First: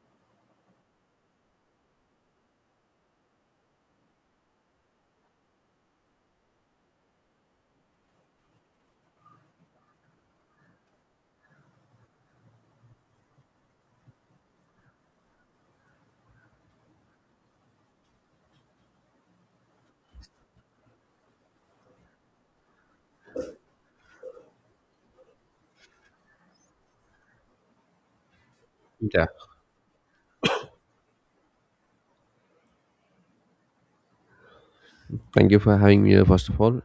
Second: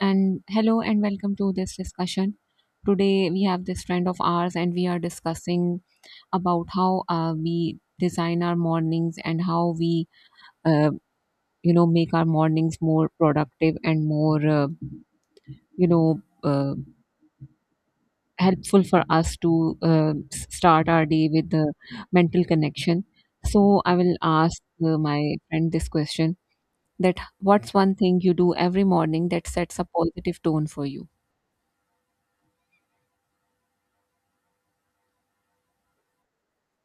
And hello and welcome to this discussion. Today we have this friend of ours and we are discussing about how we design our mornings and how we uh, make our mornings more productive and more you know uh, helpful for us to start our day with the mental connection. So I will ask my friend this question, that what's one thing you do every Yeah. morning that sets a positive tone for you? Thank you for having me here, first of all.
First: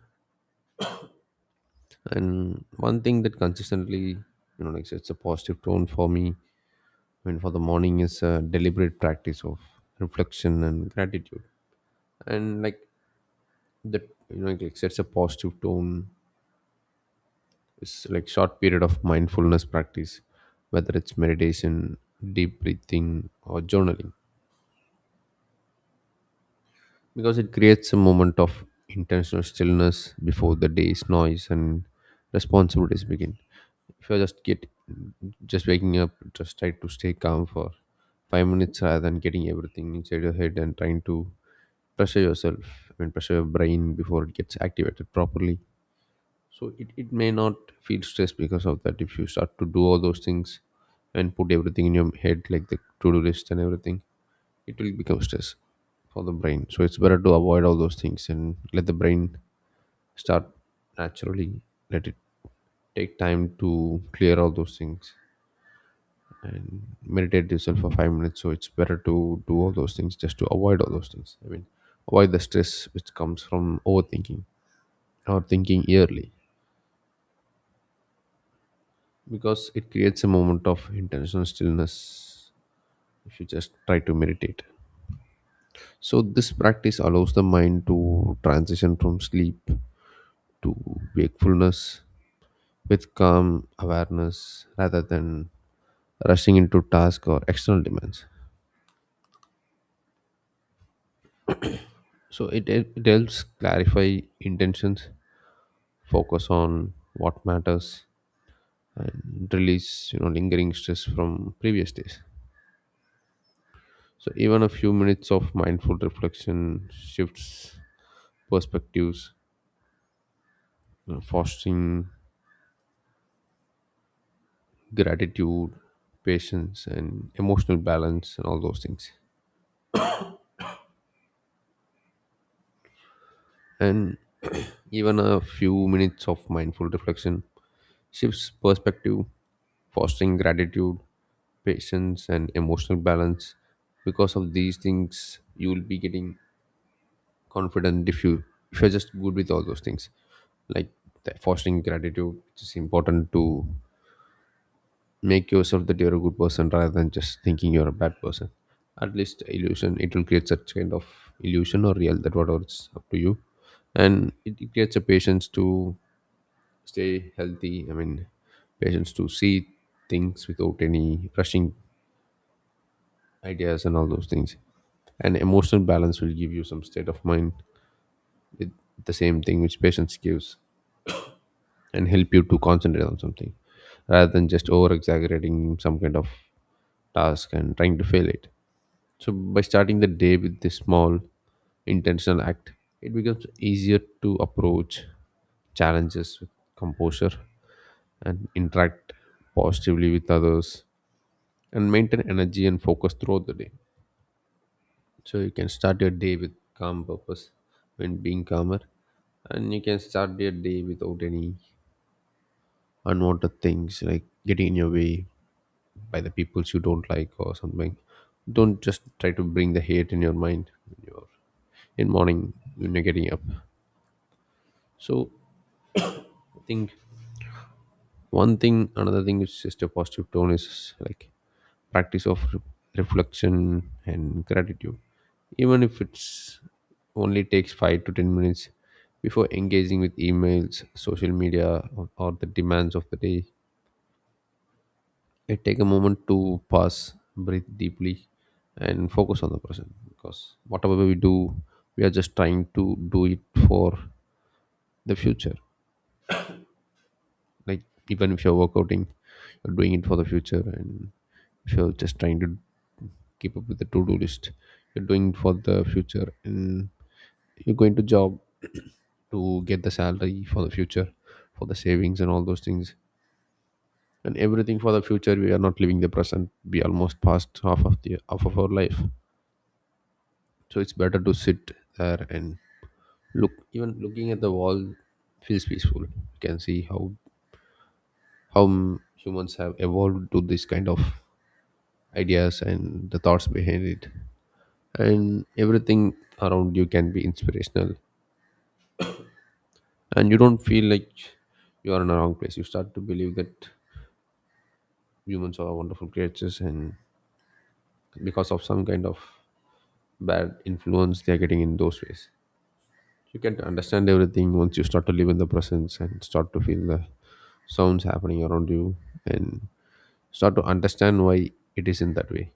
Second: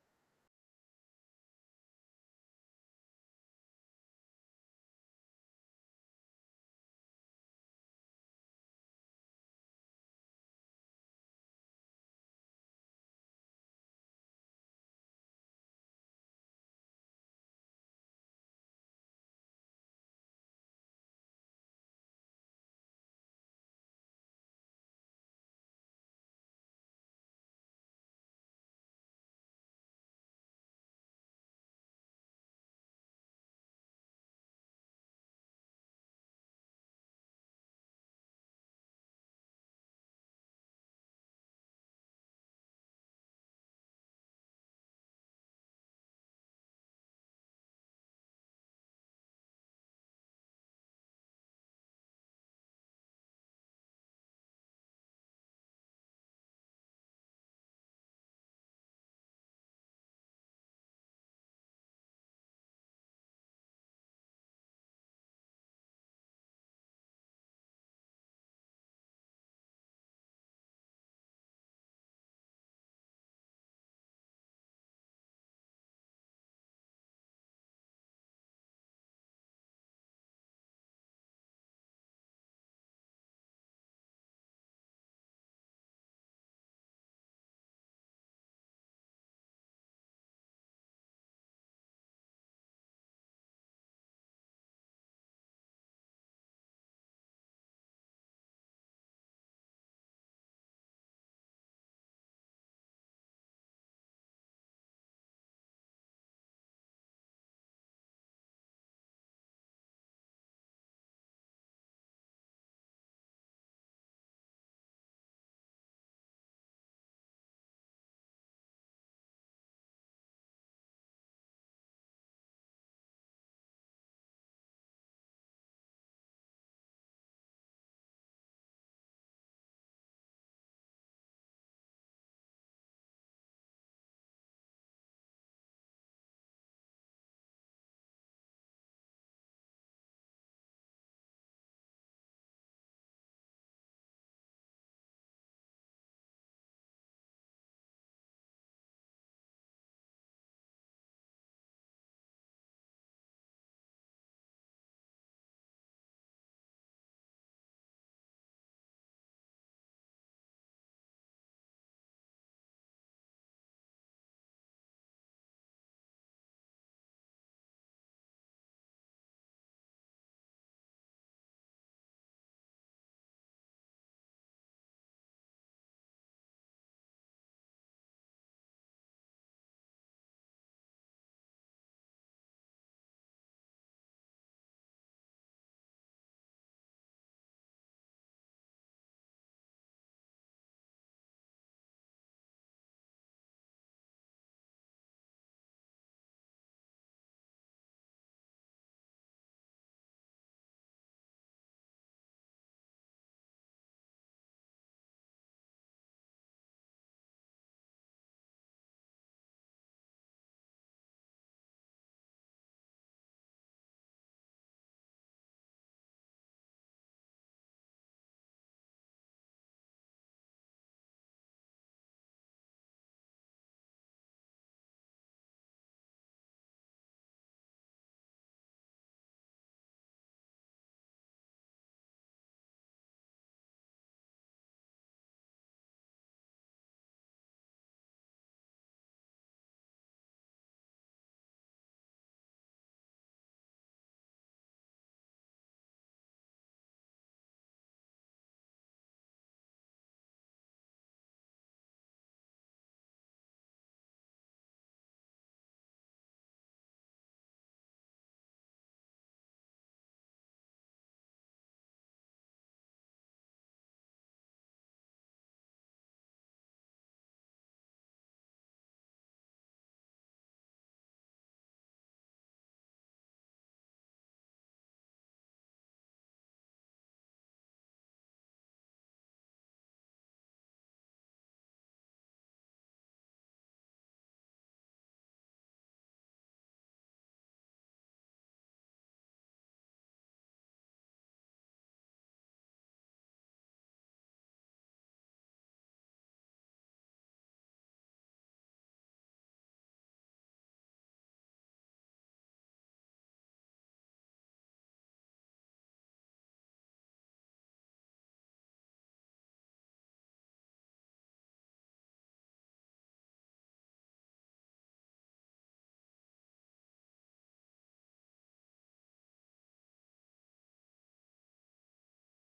And one thing that consistently, you know, like it's a positive tone for me. I mean, for the morning is a deliberate practice of reflection and gratitude. And like that, you know, like sets a positive tone. It's like short period of mindfulness practice, whether it's meditation, deep breathing, or journaling, because it creates a moment of intentional stillness before the day's noise and responsibilities begin. If you're just waking up, just try to stay calm for 5 minutes rather than getting everything inside your head and trying to pressure yourself and pressure your brain before it gets activated properly. So it may not feel stressed because of that. If you start to do all those things and put everything in your head like the to-do list and everything, it will become stress for the brain, so it's better to avoid all those things and let the brain start naturally, let it take time to clear all those things and meditate yourself for 5 minutes. So it's better to do all those things just to avoid all those things. I mean, avoid the stress which comes from overthinking or thinking yearly, because it creates a moment of intentional stillness if you just try to meditate. So this practice allows the mind to transition from sleep to wakefulness with calm awareness rather than rushing into task or external demands. So it helps clarify intentions, focus on what matters, and release, you know, lingering stress from previous days. So even a few minutes of mindful reflection shifts perspectives, you know, fostering gratitude, patience and emotional balance and all those things. And even a few minutes of mindful reflection shifts perspective, fostering gratitude, patience and emotional balance. Because of these things you will be getting confident if you're just good with all those things, like the fostering gratitude which is important to make yourself that you're a good person rather than just thinking you're a bad person. At least illusion, it will create such kind of illusion or real, that whatever, it's up to you. And it creates a patience to stay healthy. I mean, patience to see things without any rushing ideas and all those things. And emotional balance will give you some state of mind with the same thing which patience gives, and help you to concentrate on something rather than just over exaggerating some kind of task and trying to fail it. So, by starting the day with this small intentional act, it becomes easier to approach challenges with composure and interact positively with others and maintain energy and focus throughout the day. So, you can start your day with calm purpose when being calmer, and you can start your day without any unwanted things like getting in your way by the peoples you don't like or something. Don't just try to bring the hate in your mind when you're in morning when you're getting up. So I think one thing, another thing is just a positive tone is like practice of reflection and gratitude, even if it's only takes 5 to 10 minutes. Before engaging with emails, social media, or the demands of the day, I take a moment to pause, breathe deeply, and focus on the present, because whatever we do, we are just trying to do it for the future. Like, even if you're workouting, you're doing it for the future, and if you're just trying to keep up with the to do list, you're doing it for the future, and you're going to job to get the salary for the future, for the savings, and all those things. And everything for the future, we are not living the present. We almost passed half of our life, so it's better to sit there and look. Even looking at the wall feels peaceful. You can see how humans have evolved to this kind of ideas and the thoughts behind it, and everything around you can be inspirational, and you don't feel like you are in the wrong place. You start to believe that humans are wonderful creatures, and because of some kind of bad influence they are getting in those ways. You can understand everything once you start to live in the presence and start to feel the sounds happening around you, and start to understand why it is in that way.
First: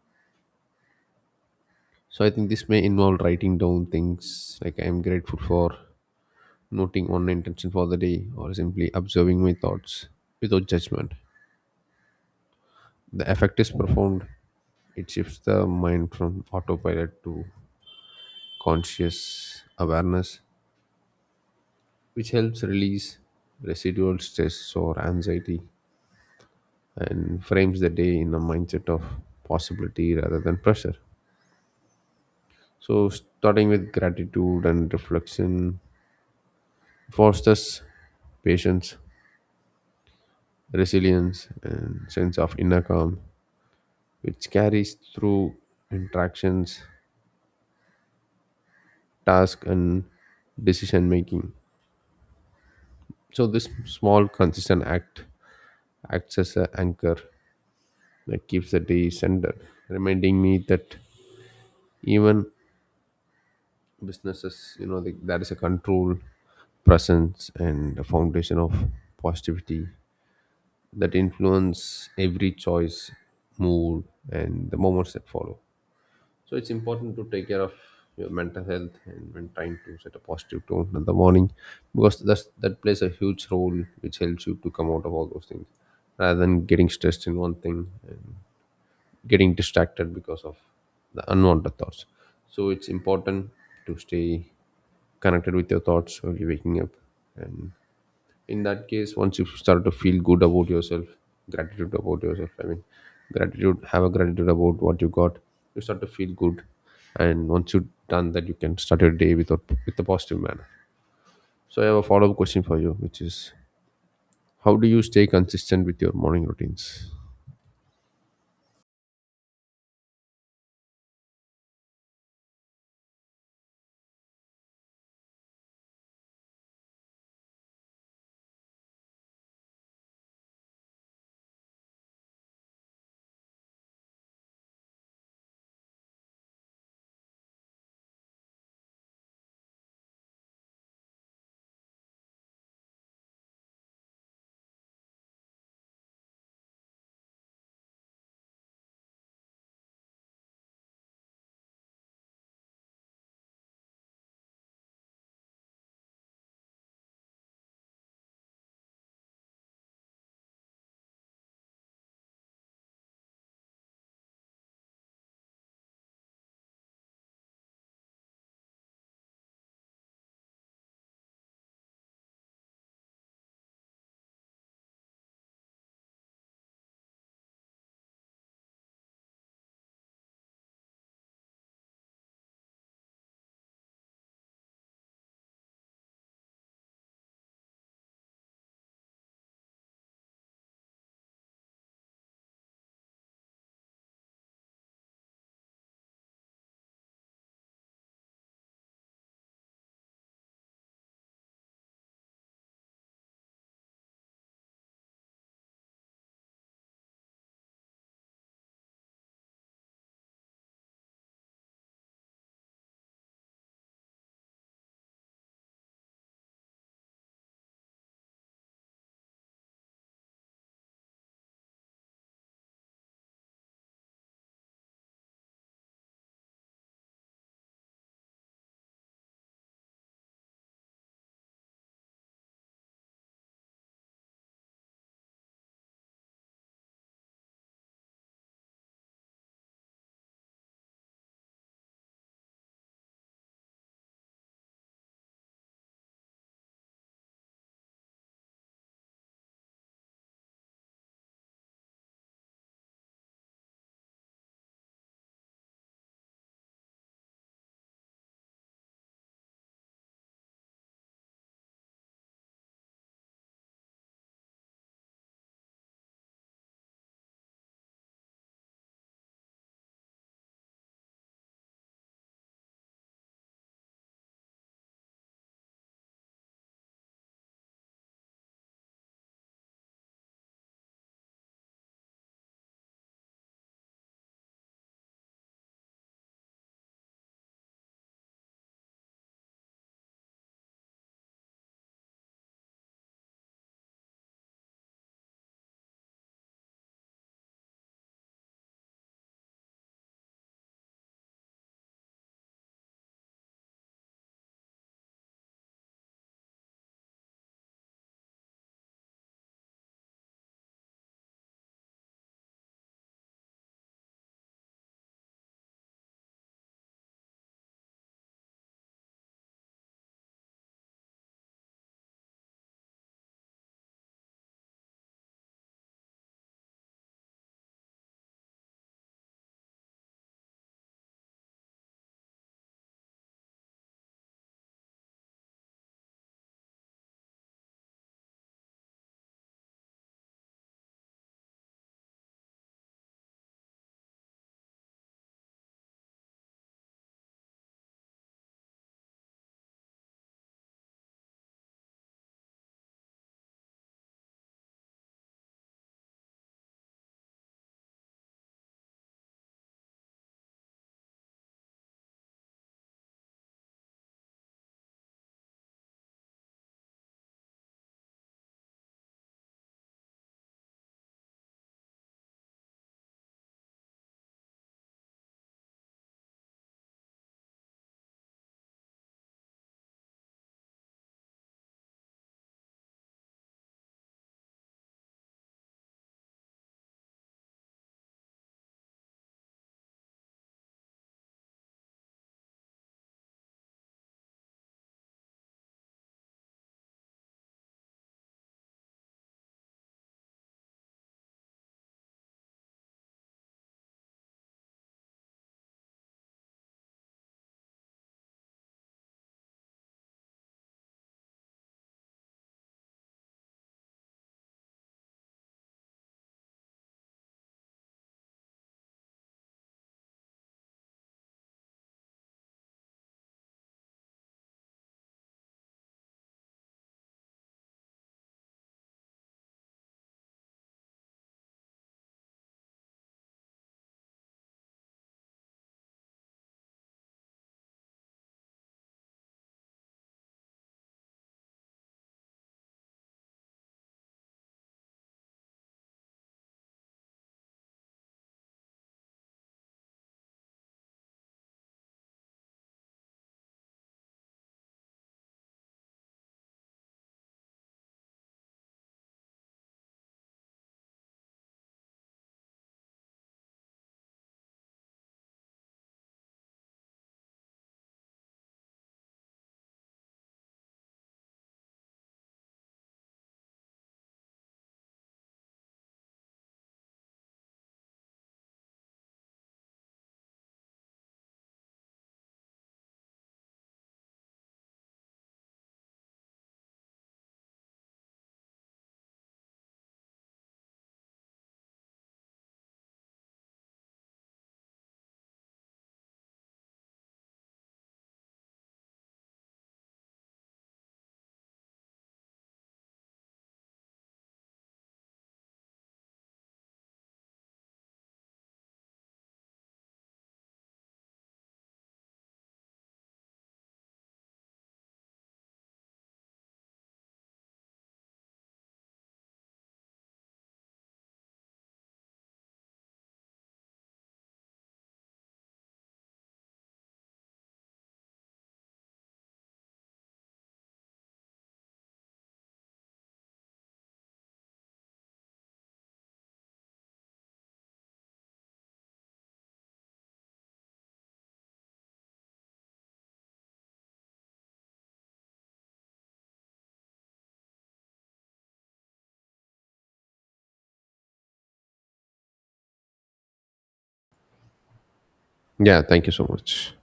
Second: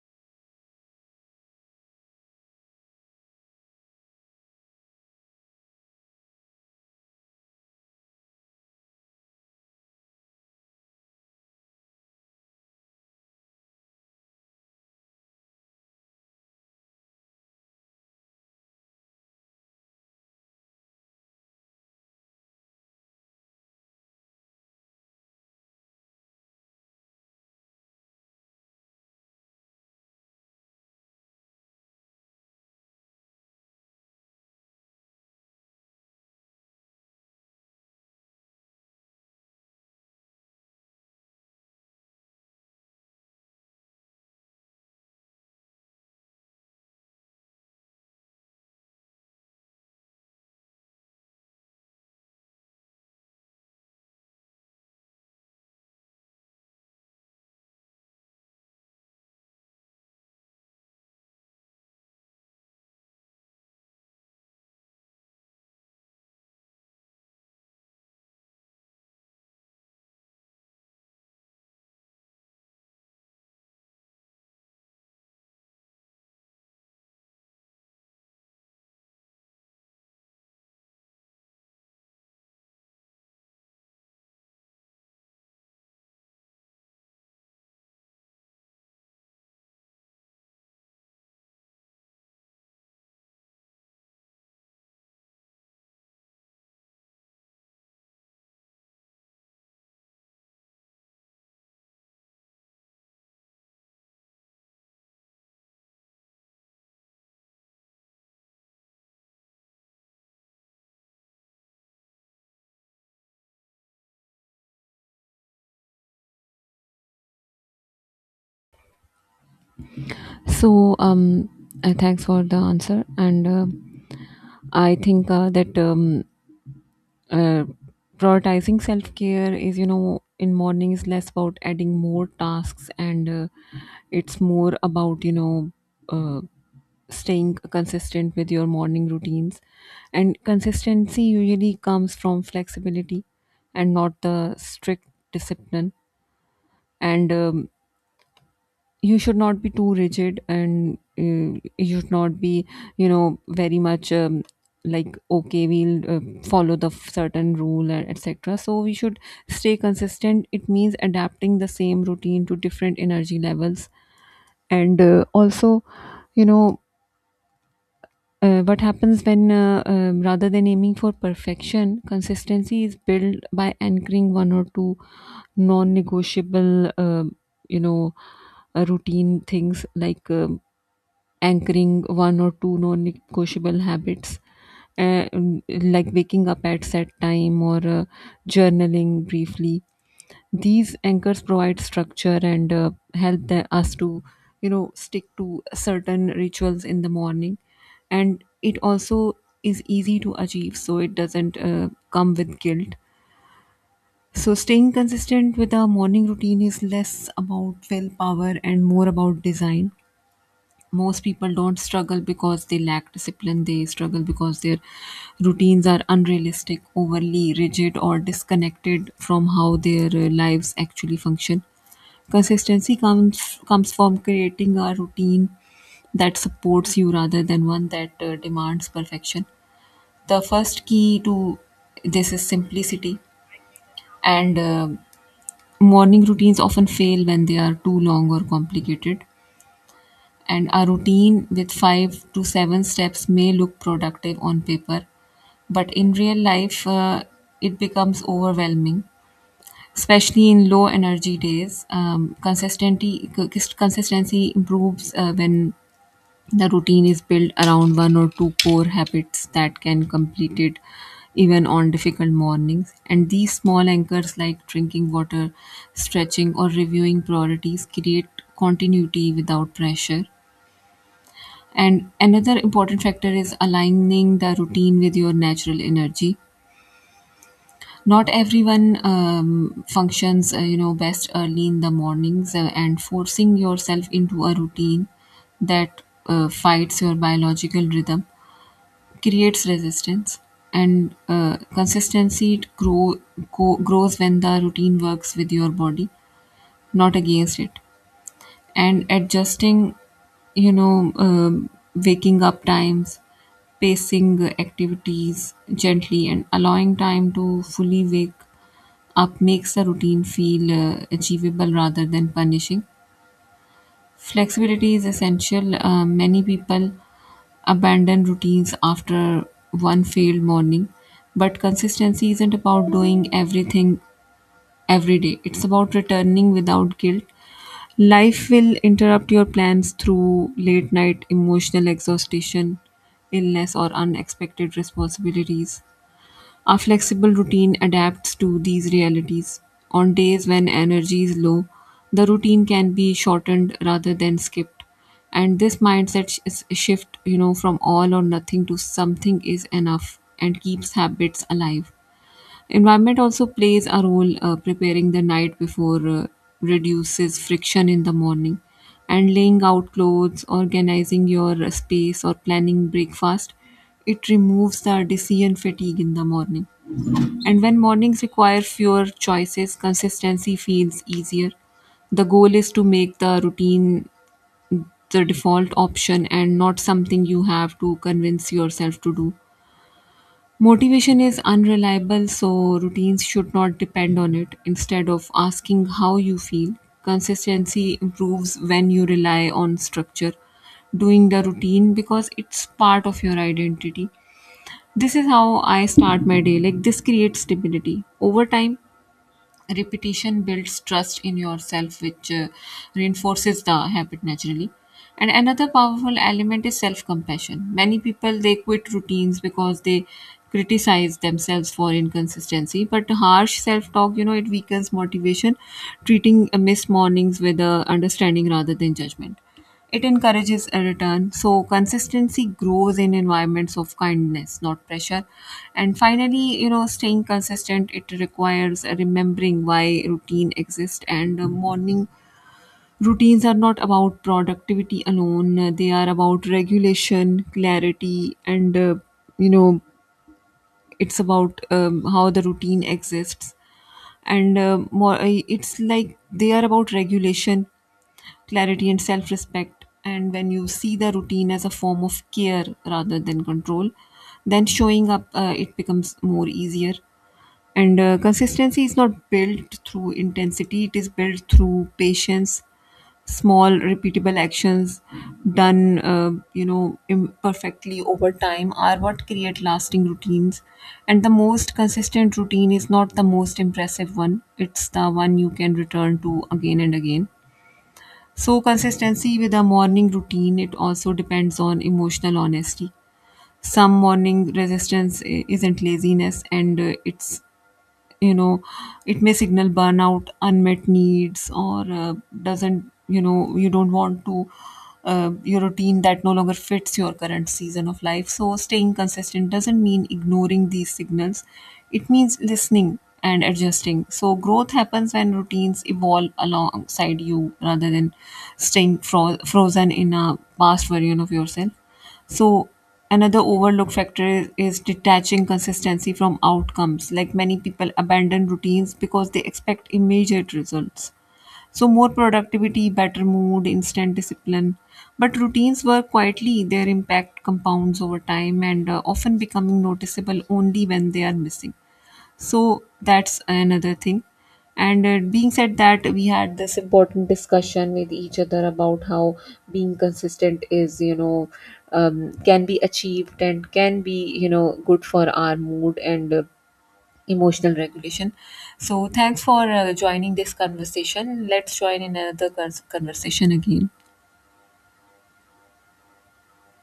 So I think this may involve writing down things like I am grateful for, noting one intention for the day, or simply observing my thoughts without judgment. The effect is profound. It shifts the mind from autopilot to conscious awareness, which helps release residual stress or anxiety and frames the day in a mindset of possibility rather than pressure. So, starting with gratitude and reflection fosters patience, resilience, and sense of inner calm, which carries through interactions, task, and decision making. So, this small, consistent act acts as an anchor that keeps the day centered, reminding me that even businesses, you know, there is a control presence and a foundation of positivity that influence every choice, mood, and the moments that follow. So it's important to take care of your mental health and when trying to set a positive tone in the morning, because that plays a huge role which helps you to come out of all those things rather than getting stressed in one thing, getting distracted because of the unwanted thoughts. So it's important to stay connected with your thoughts when you're waking up. And in that case, once you start to feel good about yourself, gratitude about yourself, I mean, gratitude, have a gratitude about what you got, you start to feel good. And once you've done that, you can start your day with a, positive manner. So I have a follow-up question for you, which is, how do you stay consistent with your morning routines? So, thanks for the answer. And I think that uh, prioritizing self care is, you know, in morning, is less about adding more tasks, and it's more about, you know, uh, staying consistent with your morning routines. And consistency usually comes from flexibility and not the strict discipline. And you should not be too rigid, and you should not be, you know, very much like, okay, we'll follow the certain rule and etc, so we should stay consistent. It means adapting the same routine to different energy levels, and also, you know, what happens when rather than aiming for perfection, consistency is built by anchoring one or two non-negotiable you know routine things, like anchoring one or two non-negotiable habits, uh, like waking up at set time, or journaling briefly. These anchors provide structure and help us to, you know, stick to certain rituals in the morning. And it also is easy to achieve, so it doesn't come with guilt. So staying consistent with our morning routine is less about willpower and more about design. Most people don't struggle because they lack discipline, they struggle because their routines are unrealistic, overly rigid, or disconnected from how their lives actually function. Consistency comes from creating a routine that supports you rather than one that demands perfection. The first key to this is simplicity, and morning routines often fail when they are too long or complicated. And a routine with five to seven steps may look productive on paper, but in real life, it becomes overwhelming, especially in low energy days. Consistency improves when the routine is built around one or two core habits that can complete it even on difficult mornings. And these small anchors, like drinking water, stretching, or reviewing priorities, create continuity without pressure. And another important factor is aligning the routine with your natural energy. Not everyone functions, you know, best early in the mornings, and forcing yourself into a routine that fights your biological rhythm creates resistance. And consistency grows when the routine works with your body, not against it. And adjusting, you know, waking up times, pacing activities gently, and allowing time to fully wake up makes the routine feel achievable rather than punishing. Flexibility is essential. Many people abandon routines after one failed morning, but consistency isn't about doing everything every day. It's about returning without guilt. Life will interrupt your plans through late night emotional exhaustion, illness, or unexpected responsibilities. Our flexible routine adapts to these realities. On days when energy is low, the routine can be shortened rather than skipped. And this shift, you know, from all or nothing to something is enough, and keeps habits alive. Environment also plays a role. Preparing the night before reduces friction in the morning, and laying out clothes, organizing your space, or planning breakfast, it removes the decision fatigue in the morning. And when mornings require fewer choices, consistency feels easier. The goal is to make the routine the default option and not something you have to convince yourself to do. Motivation is unreliable, so routines should not depend on it. Instead of asking how you feel, consistency improves when you rely on structure, doing the routine because it's part of your identity. This is how I start my day. Like, this creates stability. Over time, repetition builds trust in yourself, which reinforces the habit naturally. And another powerful element is self compassion. Many people, they quit routines because they criticize themselves for inconsistency, but harsh self talk, you know, it weakens motivation. Treating missed mornings with understanding rather than judgment, it encourages a return. So consistency grows in environments of kindness, not pressure. And finally, you know, staying consistent, it requires remembering why routine exists. And morning routines are not about productivity alone. They are about regulation, clarity, and, you know, it's about, how the routine exists. And it's like, they are about regulation, clarity, and self respect. And when you see the routine as a form of care rather than control, then showing up, it becomes more easier. And consistency is not built through intensity, it is built through patience. Small, repeatable actions done, you know, imperfectly over time are what create lasting routines. And the most consistent routine is not the most impressive one, it's the one you can return to again and again. So consistency with a morning routine, it also depends on emotional honesty. Some morning isn't laziness, and it's, you know, it may signal burnout, unmet needs, or doesn't you know you don't want to, your routine that no longer fits your current season of life. So staying consistent doesn't mean ignoring these signals, it means listening and adjusting. So growth happens when routines evolve alongside you rather than staying frozen in a past version of yourself. So another overlooked factor is detaching consistency from outcomes. Like, many people abandon routines because they expect immediate results. So more productivity, better mood, instant discipline. But routines work quietly. Their impact compounds over time, and often becoming noticeable only when they are missing. So that's another thing. And being said that, we had this important discussion with each other about how being consistent is, you know, can be achieved and can be, you know, good for our mood and emotional regulation. So thanks for joining this conversation. Let's join in another conversation again. Yeah, thank you so much.